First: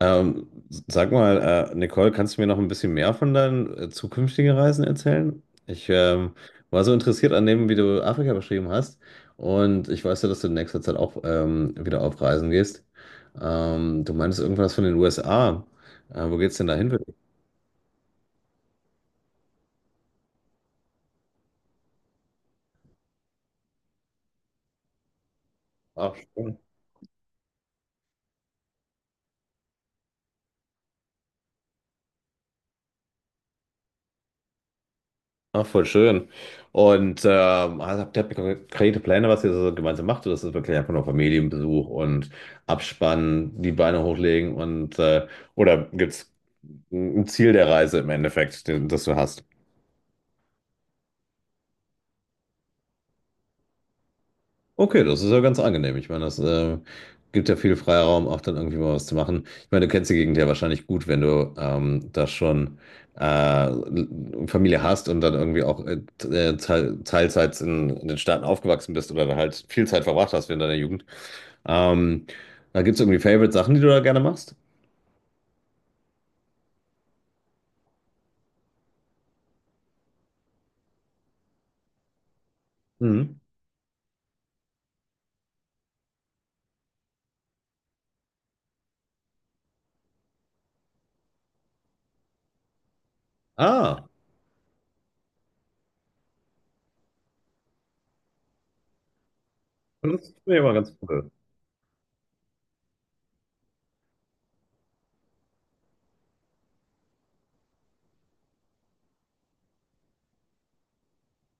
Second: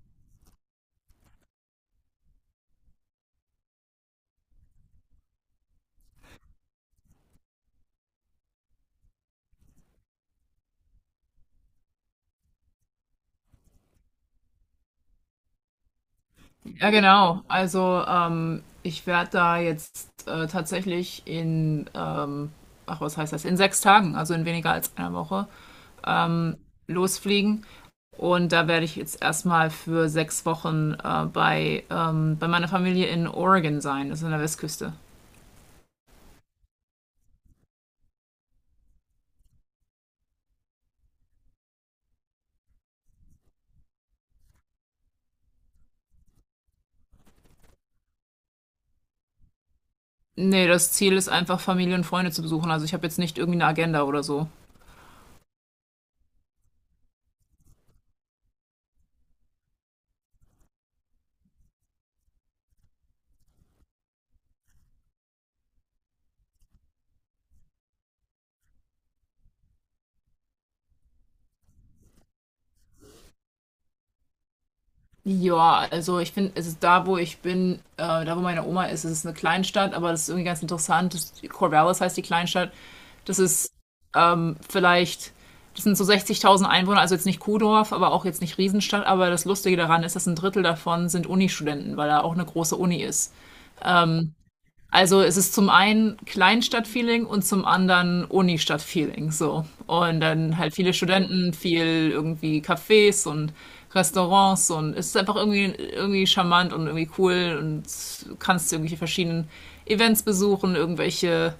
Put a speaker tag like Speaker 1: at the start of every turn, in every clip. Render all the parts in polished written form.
Speaker 1: Ähm, Sag mal, Nicole, kannst du mir noch ein bisschen mehr von deinen zukünftigen Reisen erzählen? Ich war so interessiert an dem, wie du Afrika beschrieben hast. Und ich weiß ja, dass du in nächster Zeit auch wieder auf Reisen gehst. Du meintest irgendwas von den USA. Wo geht's denn da hin
Speaker 2: Ja,
Speaker 1: für dich?
Speaker 2: genau. Also ich werde da jetzt tatsächlich ach was heißt das, in 6 Tagen, also in weniger als einer Woche,
Speaker 1: Ach.
Speaker 2: losfliegen. Und da werde ich jetzt erstmal für 6 Wochen bei meiner Familie in Oregon sein, das ist an der Westküste.
Speaker 1: Ach, voll schön. Und also habt ihr konkrete Pläne, was ihr so gemeinsam macht? Oder ist das wirklich einfach nur Familienbesuch und Abspannen, die Beine hochlegen oder gibt es ein Ziel der Reise im Endeffekt, den, das du hast?
Speaker 2: Nee, das Ziel ist einfach, Familie und Freunde zu besuchen. Also ich habe jetzt nicht irgendwie eine Agenda oder so.
Speaker 1: Okay, das ist ja ganz angenehm. Ich meine, das gibt ja viel Freiraum, auch dann irgendwie mal was zu machen. Ich meine, du kennst die Gegend ja wahrscheinlich gut, wenn du da schon äh, Familie hast und dann irgendwie auch Teilzeit in den Staaten aufgewachsen bist oder da halt viel Zeit verbracht hast während deiner Jugend. Ähm, Da gibt es irgendwie Favorite Sachen, die du da gerne machst?
Speaker 2: Ja, also ich finde, es ist da, wo ich bin, da wo meine Oma ist, es ist eine Kleinstadt, aber das ist irgendwie ganz interessant. Das, Corvallis heißt die Kleinstadt.
Speaker 1: Mhm.
Speaker 2: Das ist vielleicht, das sind so 60.000 Einwohner, also jetzt nicht Kuhdorf, aber auch jetzt nicht Riesenstadt. Aber das Lustige daran ist, dass ein Drittel davon sind Uni-Studenten, weil da auch eine große Uni ist.
Speaker 1: Ah,
Speaker 2: Also es ist zum einen Kleinstadt-Feeling und zum anderen Uni-Stadt-Feeling. So. Und
Speaker 1: das ist
Speaker 2: dann
Speaker 1: mir immer
Speaker 2: halt viele
Speaker 1: ganz cool.
Speaker 2: Studenten, viel irgendwie Cafés und Restaurants, und es ist einfach irgendwie, irgendwie charmant und irgendwie cool, und kannst irgendwelche verschiedenen Events besuchen, irgendwelche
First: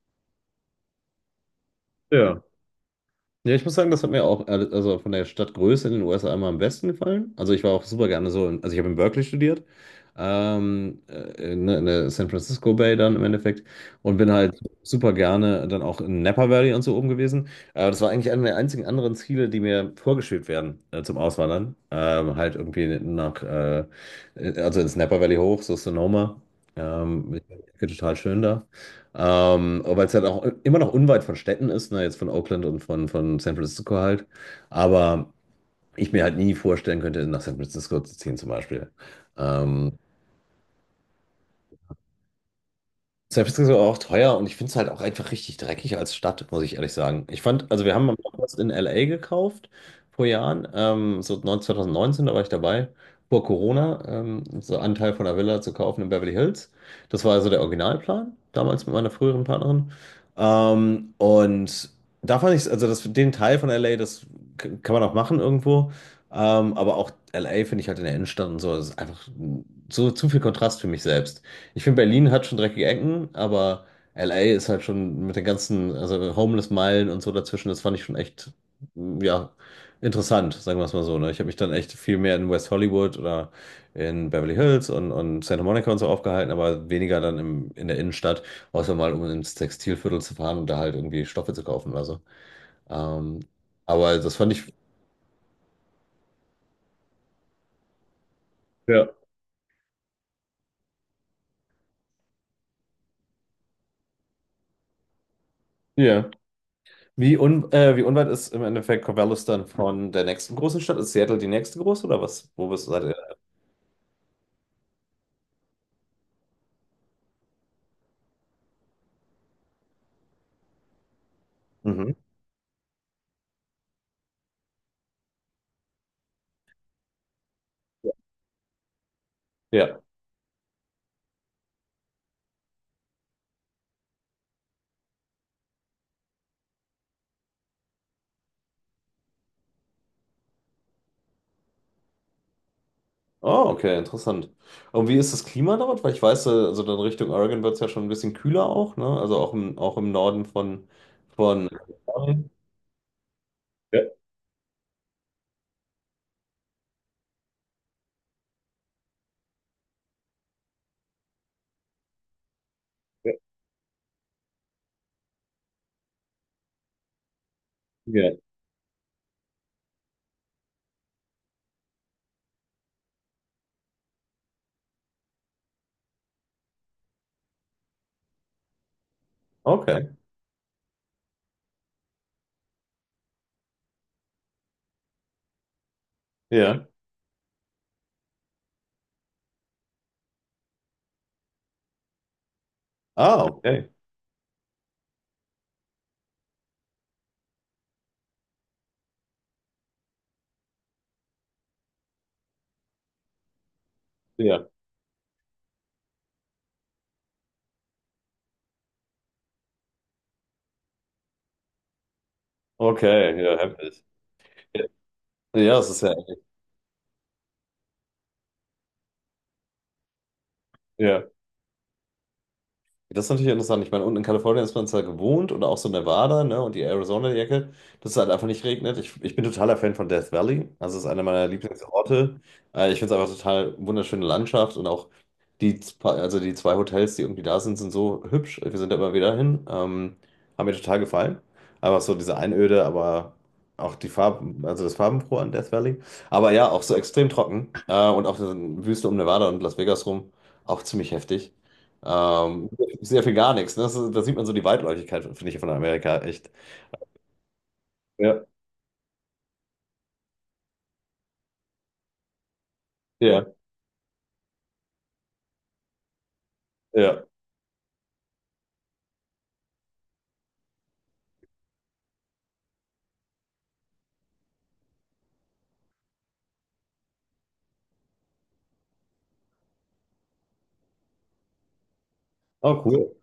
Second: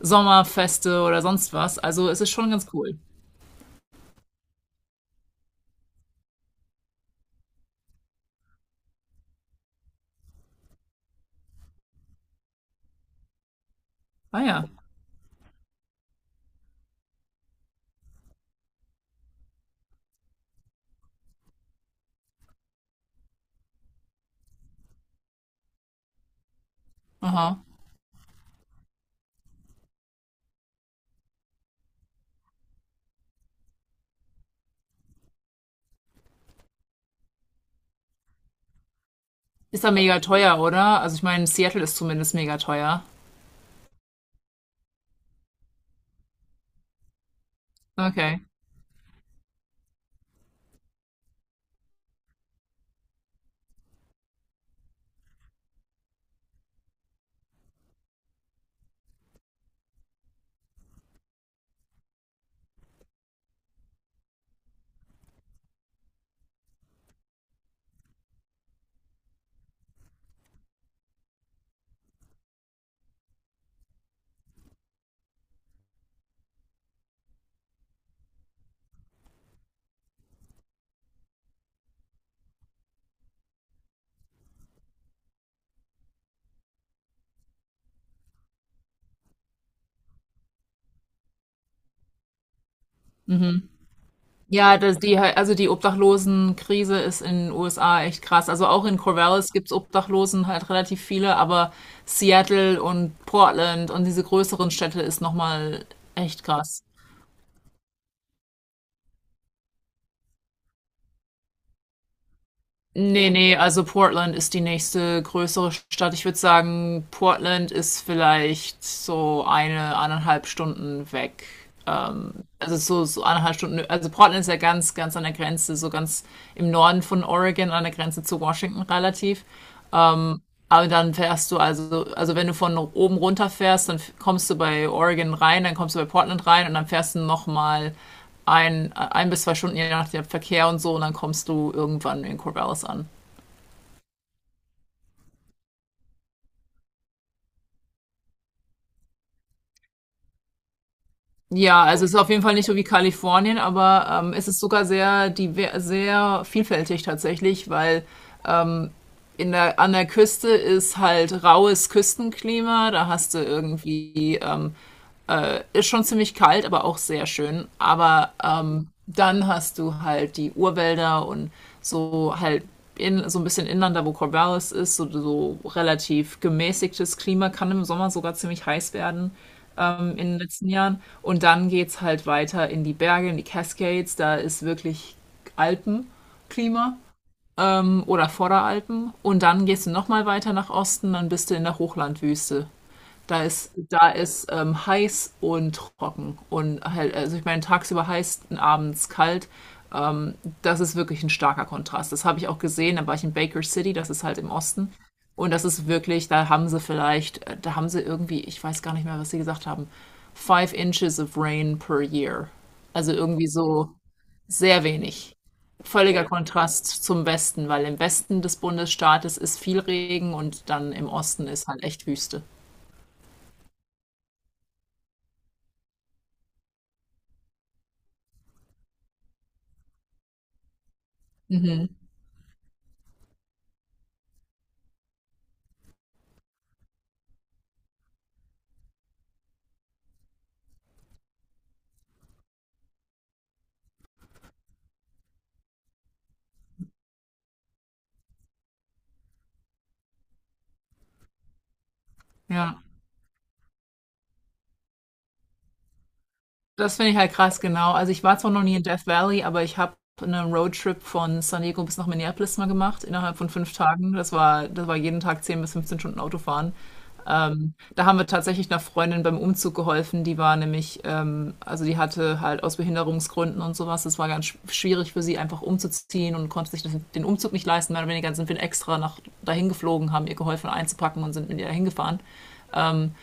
Speaker 2: Sommerfeste oder sonst was. Also es ist
Speaker 1: Ja.
Speaker 2: schon ganz cool.
Speaker 1: Ja, ich muss sagen, das hat mir auch, also von der Stadtgröße in den USA immer am besten gefallen. Also ich war auch super gerne also ich habe in Berkeley studiert, ne, in der San Francisco Bay dann im Endeffekt und bin
Speaker 2: Ah
Speaker 1: halt
Speaker 2: ja.
Speaker 1: super gerne dann auch in Napa Valley und so oben gewesen. Aber das war eigentlich einer der einzigen anderen Ziele, die mir vorgeschwebt werden zum Auswandern. Halt irgendwie nach also ins Napa Valley hoch, so Sonoma. Ich
Speaker 2: Aha.
Speaker 1: fand die Ecke total schön, aber weil es halt auch immer noch unweit von Städten ist, ne, jetzt von Oakland und von San Francisco halt. Aber ich mir halt nie vorstellen könnte, nach San Francisco zu ziehen zum Beispiel.
Speaker 2: Ist da
Speaker 1: Ähm,
Speaker 2: mega teuer, oder? Also ich meine, Seattle ist zumindest mega teuer.
Speaker 1: San Francisco war auch teuer und ich finde es halt auch einfach richtig dreckig als Stadt, muss ich ehrlich sagen. Ich fand, also wir haben auch
Speaker 2: Okay.
Speaker 1: was in LA gekauft vor Jahren, so 9 2019, da war ich dabei, vor Corona, so einen Teil von einer Villa zu kaufen in Beverly Hills. Das war also der Originalplan, damals mit meiner früheren Partnerin. Und da fand ich es, also das, den Teil von LA, das kann man auch machen irgendwo. Aber auch LA finde ich halt in der Innenstadt und so, das ist einfach so zu viel Kontrast für mich selbst. Ich finde, Berlin hat schon dreckige Ecken, aber LA ist halt schon mit den ganzen, also Homeless-Meilen und so dazwischen, das fand ich schon echt, ja, interessant, sagen wir es mal so. Ne? Ich habe mich dann echt viel mehr in West Hollywood oder in Beverly Hills und Santa Monica und so aufgehalten, aber weniger dann in der Innenstadt, außer mal um ins Textilviertel zu fahren und da halt irgendwie Stoffe zu kaufen oder so. Ähm, aber das fand ich,
Speaker 2: Ja, das, die, also die Obdachlosenkrise ist in den USA echt krass. Also auch in
Speaker 1: ja,
Speaker 2: Corvallis gibt's Obdachlosen halt relativ viele, aber Seattle und Portland und diese größeren Städte ist nochmal
Speaker 1: ja.
Speaker 2: echt krass.
Speaker 1: Wie unweit ist im Endeffekt Corvallis dann von der nächsten großen Stadt? Ist Seattle die nächste große oder was? Wo bist du?
Speaker 2: Nee, nee, also Portland ist die nächste größere Stadt. Ich würde sagen, Portland ist vielleicht so eine, 1,5 Stunden weg.
Speaker 1: Mhm.
Speaker 2: Also so, so 1,5 Stunden. Also Portland ist ja ganz, ganz an der Grenze, so ganz im Norden von Oregon, an der Grenze zu Washington relativ.
Speaker 1: Ja.
Speaker 2: Aber dann fährst du also wenn du von oben runter fährst, dann kommst du bei Oregon rein, dann kommst du bei Portland rein und dann fährst du nochmal ein, 1 bis 2 Stunden, je nach dem Verkehr und so, und dann kommst du irgendwann in Corvallis an.
Speaker 1: Oh, okay, interessant. Und wie ist das Klima dort? Weil ich weiß, also dann Richtung Oregon wird es ja schon ein bisschen kühler auch, ne? Also auch im Norden von, von.
Speaker 2: Ja, also es ist auf jeden Fall nicht so wie Kalifornien,
Speaker 1: Ja,
Speaker 2: aber es ist sogar sehr, diver sehr vielfältig tatsächlich, weil in der, an der Küste ist halt raues Küstenklima, da
Speaker 1: ja,
Speaker 2: hast du irgendwie ist schon ziemlich kalt, aber auch sehr schön. Aber
Speaker 1: ja.
Speaker 2: dann hast du halt die Urwälder und so halt in, so ein bisschen inland, da wo Corvallis ist, so, so relativ gemäßigtes Klima, kann im Sommer sogar ziemlich heiß werden
Speaker 1: Okay.
Speaker 2: in den letzten Jahren. Und dann geht's halt weiter in die Berge, in die Cascades, da ist wirklich
Speaker 1: Ja.
Speaker 2: Alpenklima oder Vorderalpen. Und dann gehst du nochmal weiter nach Osten, dann bist du in der Hochlandwüste.
Speaker 1: Ah, okay.
Speaker 2: Da ist heiß und trocken. Und halt, also ich meine, tagsüber heiß, abends kalt. Ähm, das ist wirklich ein starker Kontrast. Das habe ich auch gesehen. Da war ich in Baker City, das ist halt im
Speaker 1: Ja.
Speaker 2: Osten. Und das ist wirklich, da haben sie vielleicht, da haben sie irgendwie, ich weiß gar nicht mehr, was sie gesagt haben, five inches of rain per year. Also
Speaker 1: Okay,
Speaker 2: irgendwie
Speaker 1: ja,
Speaker 2: so
Speaker 1: heftig.
Speaker 2: sehr
Speaker 1: Ja,
Speaker 2: wenig.
Speaker 1: ja, es ist ja.
Speaker 2: Völliger Kontrast zum Westen, weil im Westen des Bundesstaates ist viel Regen und dann im
Speaker 1: Ja.
Speaker 2: Osten ist halt echt Wüste.
Speaker 1: Ja, das ist natürlich interessant. Ich meine, unten in Kalifornien ist man zwar gewohnt oder auch so Nevada, ne, und die Arizona-Ecke, dass es halt einfach nicht regnet. Ich bin totaler Fan von Death Valley. Also es ist einer meiner Lieblingsorte. Ich finde es einfach total wunderschöne Landschaft und auch also die zwei Hotels, die irgendwie da sind, sind so hübsch. Wir sind da immer wieder hin. Haben mir total gefallen. Einfach so diese Einöde, aber auch die Farben, also das Farbenfrohe an Death Valley. Aber ja, auch so extrem trocken. Und auch die Wüste um Nevada und Las Vegas rum, auch ziemlich heftig. Ähm,
Speaker 2: Ja.
Speaker 1: Sehr viel gar nichts. Ne? Da sieht man so die Weitläufigkeit, finde ich, von Amerika echt.
Speaker 2: Das finde ich halt krass, genau. Also ich war
Speaker 1: Ja,
Speaker 2: zwar noch nie in Death Valley, aber ich habe einen Roadtrip von San Diego bis nach Minneapolis mal gemacht, innerhalb
Speaker 1: ja,
Speaker 2: von 5 Tagen. Das war jeden Tag 10 bis 15 Stunden Autofahren.
Speaker 1: ja.
Speaker 2: Da haben wir tatsächlich einer Freundin beim Umzug geholfen. Die war nämlich, also die hatte halt aus Behinderungsgründen und sowas. Es war ganz schwierig für sie, einfach umzuziehen, und konnte sich das, den Umzug nicht leisten. Mehr oder weniger sind wir extra nach dahin geflogen, haben ihr geholfen einzupacken und sind mit ihr dahin gefahren.
Speaker 1: Oh, cool.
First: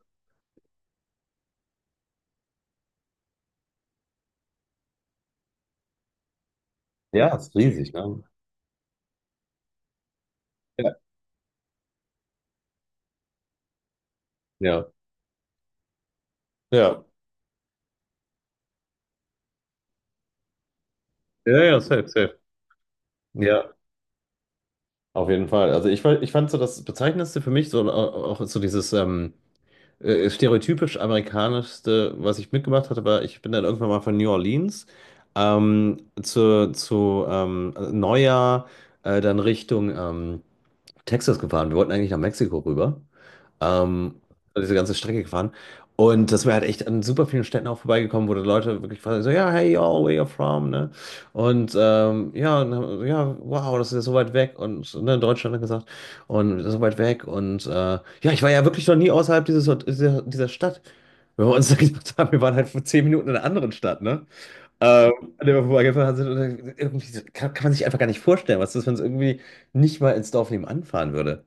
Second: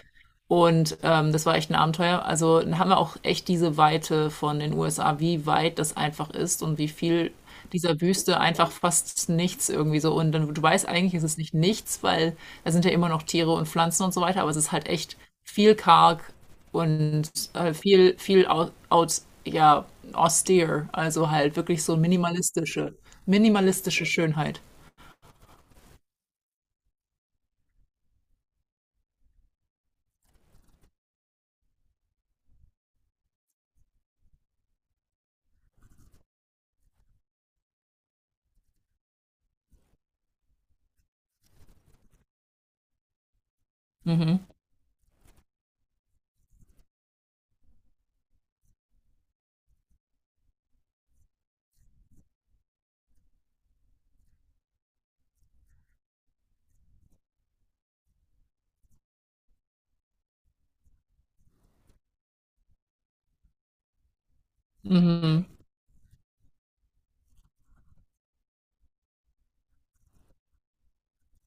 Speaker 2: Und das war echt ein Abenteuer. Also dann haben wir auch echt diese Weite von den USA, wie weit das einfach ist und wie viel
Speaker 1: Ja, ist riesig,
Speaker 2: dieser
Speaker 1: ne?
Speaker 2: Wüste einfach fast nichts irgendwie so. Und dann, du weißt
Speaker 1: Ja,
Speaker 2: eigentlich, ist es nicht nichts, weil da sind ja immer noch Tiere und Pflanzen und so weiter, aber es ist
Speaker 1: ja,
Speaker 2: halt echt viel karg
Speaker 1: ja.
Speaker 2: und viel, ja, austere. Also halt
Speaker 1: Ja, ja,
Speaker 2: wirklich so
Speaker 1: safe, safe.
Speaker 2: minimalistische,
Speaker 1: Ja,
Speaker 2: minimalistische Schönheit.
Speaker 1: auf jeden Fall. Ich fand so das Bezeichnendste für mich, so auch so dieses stereotypisch amerikanischste, was ich mitgemacht hatte, war, ich bin dann irgendwann mal von New Orleans zu Neujahr dann Richtung Texas gefahren. Wir wollten eigentlich nach Mexiko rüber. Ähm,
Speaker 2: Mhm.
Speaker 1: also diese ganze Strecke gefahren. Und das wäre halt echt an super vielen Städten auch vorbeigekommen, wo die Leute wirklich fragen, so, ja, hey, y'all, where you from, ne? Und ja, wow, das ist ja so weit weg und so, ne, in Deutschland hat er gesagt, und so weit weg und ja, ich war ja wirklich noch nie außerhalb dieser Stadt. Wenn wir uns dann gedacht haben, wir waren halt vor 10 Minuten in einer anderen Stadt, ne? Ähm, An der wir vorbeigefahren sind und dann irgendwie kann man sich einfach gar nicht vorstellen, was das, wenn es irgendwie nicht mal ins Dorf nebenan fahren würde.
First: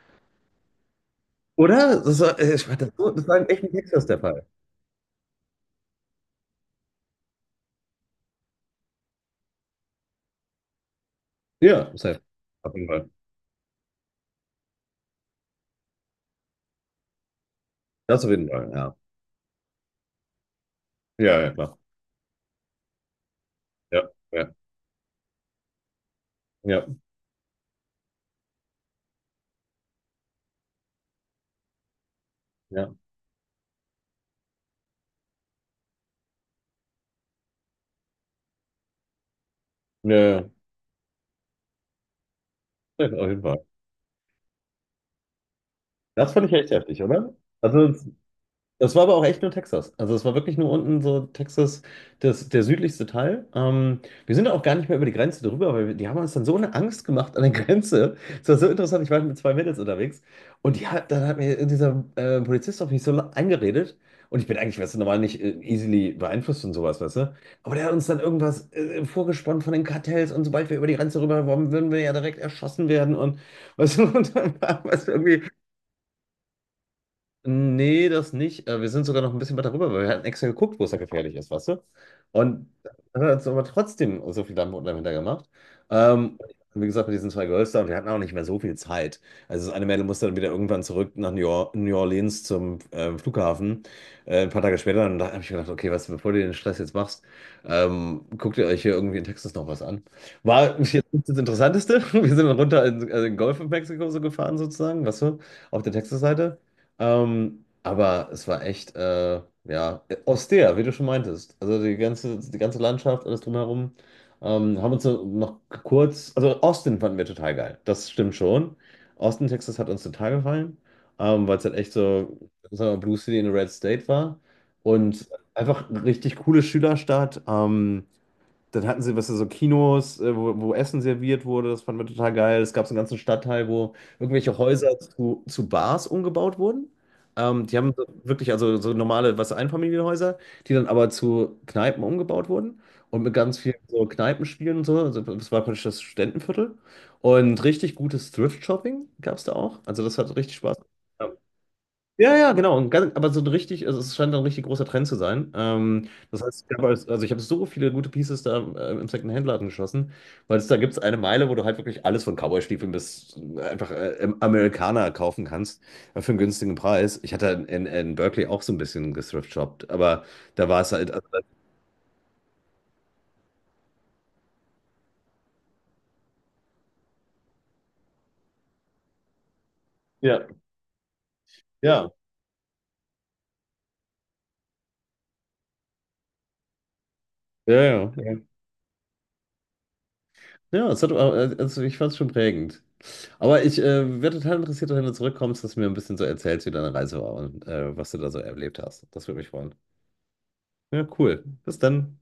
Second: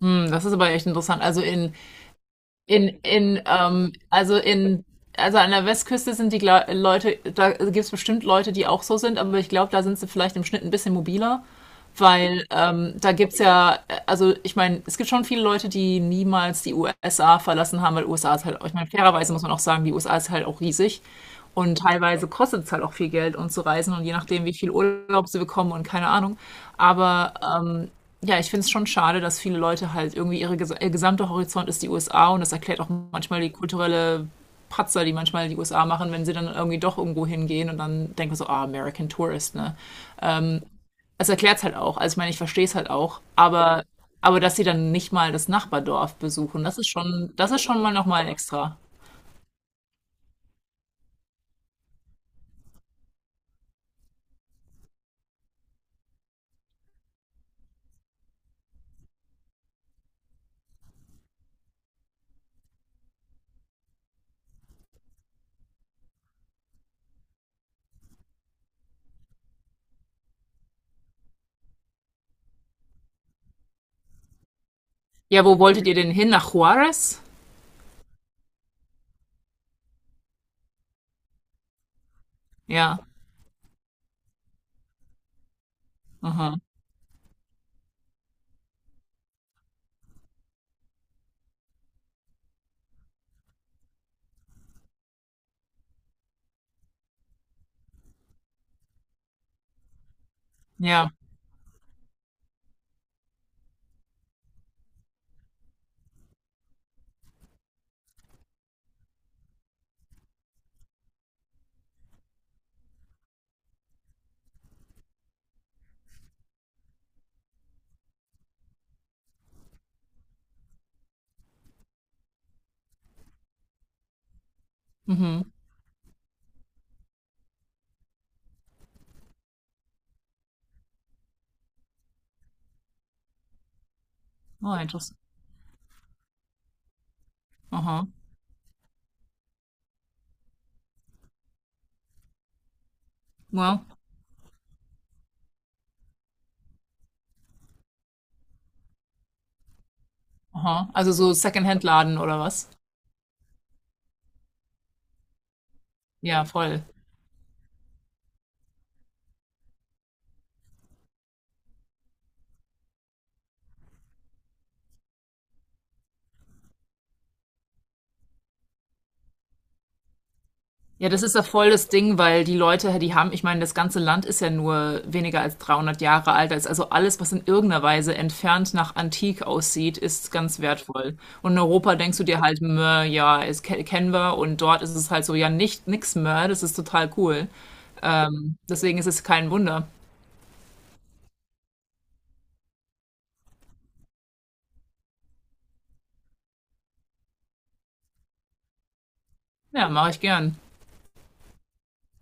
Speaker 2: Hm, das ist aber echt interessant. Also
Speaker 1: Oder? Das war, ich war
Speaker 2: In,
Speaker 1: das, so- Das war
Speaker 2: in,
Speaker 1: in echten
Speaker 2: ähm,
Speaker 1: Texas der
Speaker 2: also
Speaker 1: Fall.
Speaker 2: in, also an der Westküste sind die Gla Leute, da gibt es bestimmt Leute, die auch so sind, aber ich glaube, da sind sie vielleicht im Schnitt ein bisschen mobiler.
Speaker 1: Ja, safe.
Speaker 2: Weil
Speaker 1: Auf jeden Fall.
Speaker 2: da gibt's ja, also ich meine, es gibt schon viele Leute, die niemals die USA verlassen haben, weil
Speaker 1: Das auf
Speaker 2: USA ist
Speaker 1: jeden
Speaker 2: halt,
Speaker 1: Fall,
Speaker 2: ich meine,
Speaker 1: ja.
Speaker 2: fairerweise muss man auch sagen, die USA ist halt auch riesig.
Speaker 1: Ja, ja, klar.
Speaker 2: Und teilweise kostet es halt auch viel Geld, um zu reisen, und
Speaker 1: Ja,
Speaker 2: je nachdem,
Speaker 1: ja,
Speaker 2: wie viel Urlaub sie bekommen und keine Ahnung.
Speaker 1: ja,
Speaker 2: Aber ähm, ja, ich finde es schon schade, dass viele Leute halt irgendwie ihr gesamter Horizont ist die USA, und das erklärt
Speaker 1: ja.
Speaker 2: auch
Speaker 1: Ja,
Speaker 2: manchmal die kulturelle Patzer, die manchmal die USA machen, wenn sie dann irgendwie doch irgendwo hingehen und dann denken so, ah, American Tourist, ne?
Speaker 1: ja.
Speaker 2: Es erklärt's halt auch. Also ich meine, ich verstehe es halt
Speaker 1: Safe,
Speaker 2: auch.
Speaker 1: auf jeden Fall.
Speaker 2: Aber dass sie dann nicht mal das Nachbardorf
Speaker 1: Das fand ich
Speaker 2: besuchen,
Speaker 1: echt heftig, oder?
Speaker 2: das ist schon
Speaker 1: Also,
Speaker 2: mal nochmal extra.
Speaker 1: das war aber auch echt nur Texas. Also es war wirklich nur unten so Texas, das, der südlichste Teil. Wir sind auch gar nicht mehr über die Grenze drüber, weil wir, die haben uns dann so eine Angst gemacht an der Grenze. Es war so interessant, ich war halt mit zwei Mädels unterwegs und die hat, dann hat mir dieser Polizist auf mich so eingeredet und ich bin eigentlich, weißt du, normal nicht easily beeinflusst und sowas, weißt du. Aber der hat uns dann irgendwas vorgesponnen von den Kartells und sobald wir über die Grenze rüber waren, würden wir ja direkt erschossen werden und weißt du, und dann war es irgendwie.
Speaker 2: Ja, wo wolltet ihr denn hin? Nach Juarez?
Speaker 1: Nee, das nicht. Wir sind sogar noch ein bisschen weiter rüber, weil wir hatten extra geguckt, wo es da gefährlich ist, weißt du? Und
Speaker 2: Ja.
Speaker 1: dann hat uns aber trotzdem so viel Dampf unten dahinter gemacht. Ähm,
Speaker 2: Aha.
Speaker 1: Wie gesagt, mit diesen zwei Girls da, und wir hatten auch nicht mehr so viel Zeit. Also das eine Mädel musste dann wieder irgendwann zurück nach New Orleans zum Flughafen. Ein paar Tage später, und da habe ich gedacht, okay, was, bevor du den Stress jetzt machst, guckt ihr euch hier irgendwie in Texas noch was an. War jetzt
Speaker 2: Ja.
Speaker 1: nicht das Interessanteste. Wir sind dann runter in, also in den Golf in Mexiko so gefahren sozusagen, weißt du, auf der Texas-Seite. Aber es war echt, ja, austere, wie du schon meintest. Also die ganze Landschaft, alles drumherum. Haben uns noch kurz, also Austin fanden wir total geil. Das stimmt schon. Austin, Texas hat uns total gefallen, weil es halt echt so, sagen wir mal, Blue City in a Red State war. Und
Speaker 2: Mhm.
Speaker 1: einfach richtig coole Schülerstadt. Dann hatten sie, was so Kinos, wo Essen serviert wurde, das fanden wir total geil. Es gab so einen ganzen Stadtteil, wo irgendwelche
Speaker 2: Oh,
Speaker 1: Häuser
Speaker 2: interessant.
Speaker 1: zu Bars umgebaut wurden. Die haben so
Speaker 2: Aha.
Speaker 1: wirklich, also so normale, was Einfamilienhäuser, die dann aber zu Kneipen umgebaut wurden und mit ganz vielen
Speaker 2: Wow.
Speaker 1: so Kneipenspielen und so. Also das war praktisch das Studentenviertel. Und richtig gutes Thrift-Shopping gab es da auch. Also das hat richtig Spaß
Speaker 2: Aha. Also so
Speaker 1: gemacht.
Speaker 2: Secondhand-Laden
Speaker 1: Ja,
Speaker 2: oder
Speaker 1: ja,
Speaker 2: was?
Speaker 1: genau. Und ganz, aber so ein richtig, also es scheint ein richtig großer Trend zu sein. Das
Speaker 2: Ja,
Speaker 1: heißt,
Speaker 2: voll.
Speaker 1: also ich habe so viele gute Pieces da im Second-Hand-Laden geschossen, weil es da gibt es eine Meile, wo du halt wirklich alles von Cowboy-Stiefeln bis einfach im Amerikaner kaufen kannst für einen günstigen Preis. Ich hatte in Berkeley auch so ein bisschen gethrift-shoppt, aber da war es
Speaker 2: Ja,
Speaker 1: halt.
Speaker 2: das
Speaker 1: Also,
Speaker 2: ist ja voll das Ding, weil die Leute, die haben, ich meine, das ganze Land ist ja nur weniger als 300 Jahre alt. Da ist, also alles, was in irgendeiner Weise entfernt nach Antik aussieht, ist
Speaker 1: ja,
Speaker 2: ganz wertvoll. Und in Europa
Speaker 1: ja.
Speaker 2: denkst du dir halt, mö, ja, es kennen wir. Und dort ist es halt so, ja, nicht, nix mehr. Das ist total cool.
Speaker 1: Ja, ja.
Speaker 2: Deswegen ist es kein Wunder.
Speaker 1: Ja, es hat, also ich fand es schon prägend. Aber ich wäre total interessiert, wenn du zurückkommst, dass du mir ein bisschen so erzählst, wie deine Reise war und was du da so erlebt hast. Das würde mich freuen.
Speaker 2: Ja, mache ich gern.
Speaker 1: Ja, cool. Bis dann.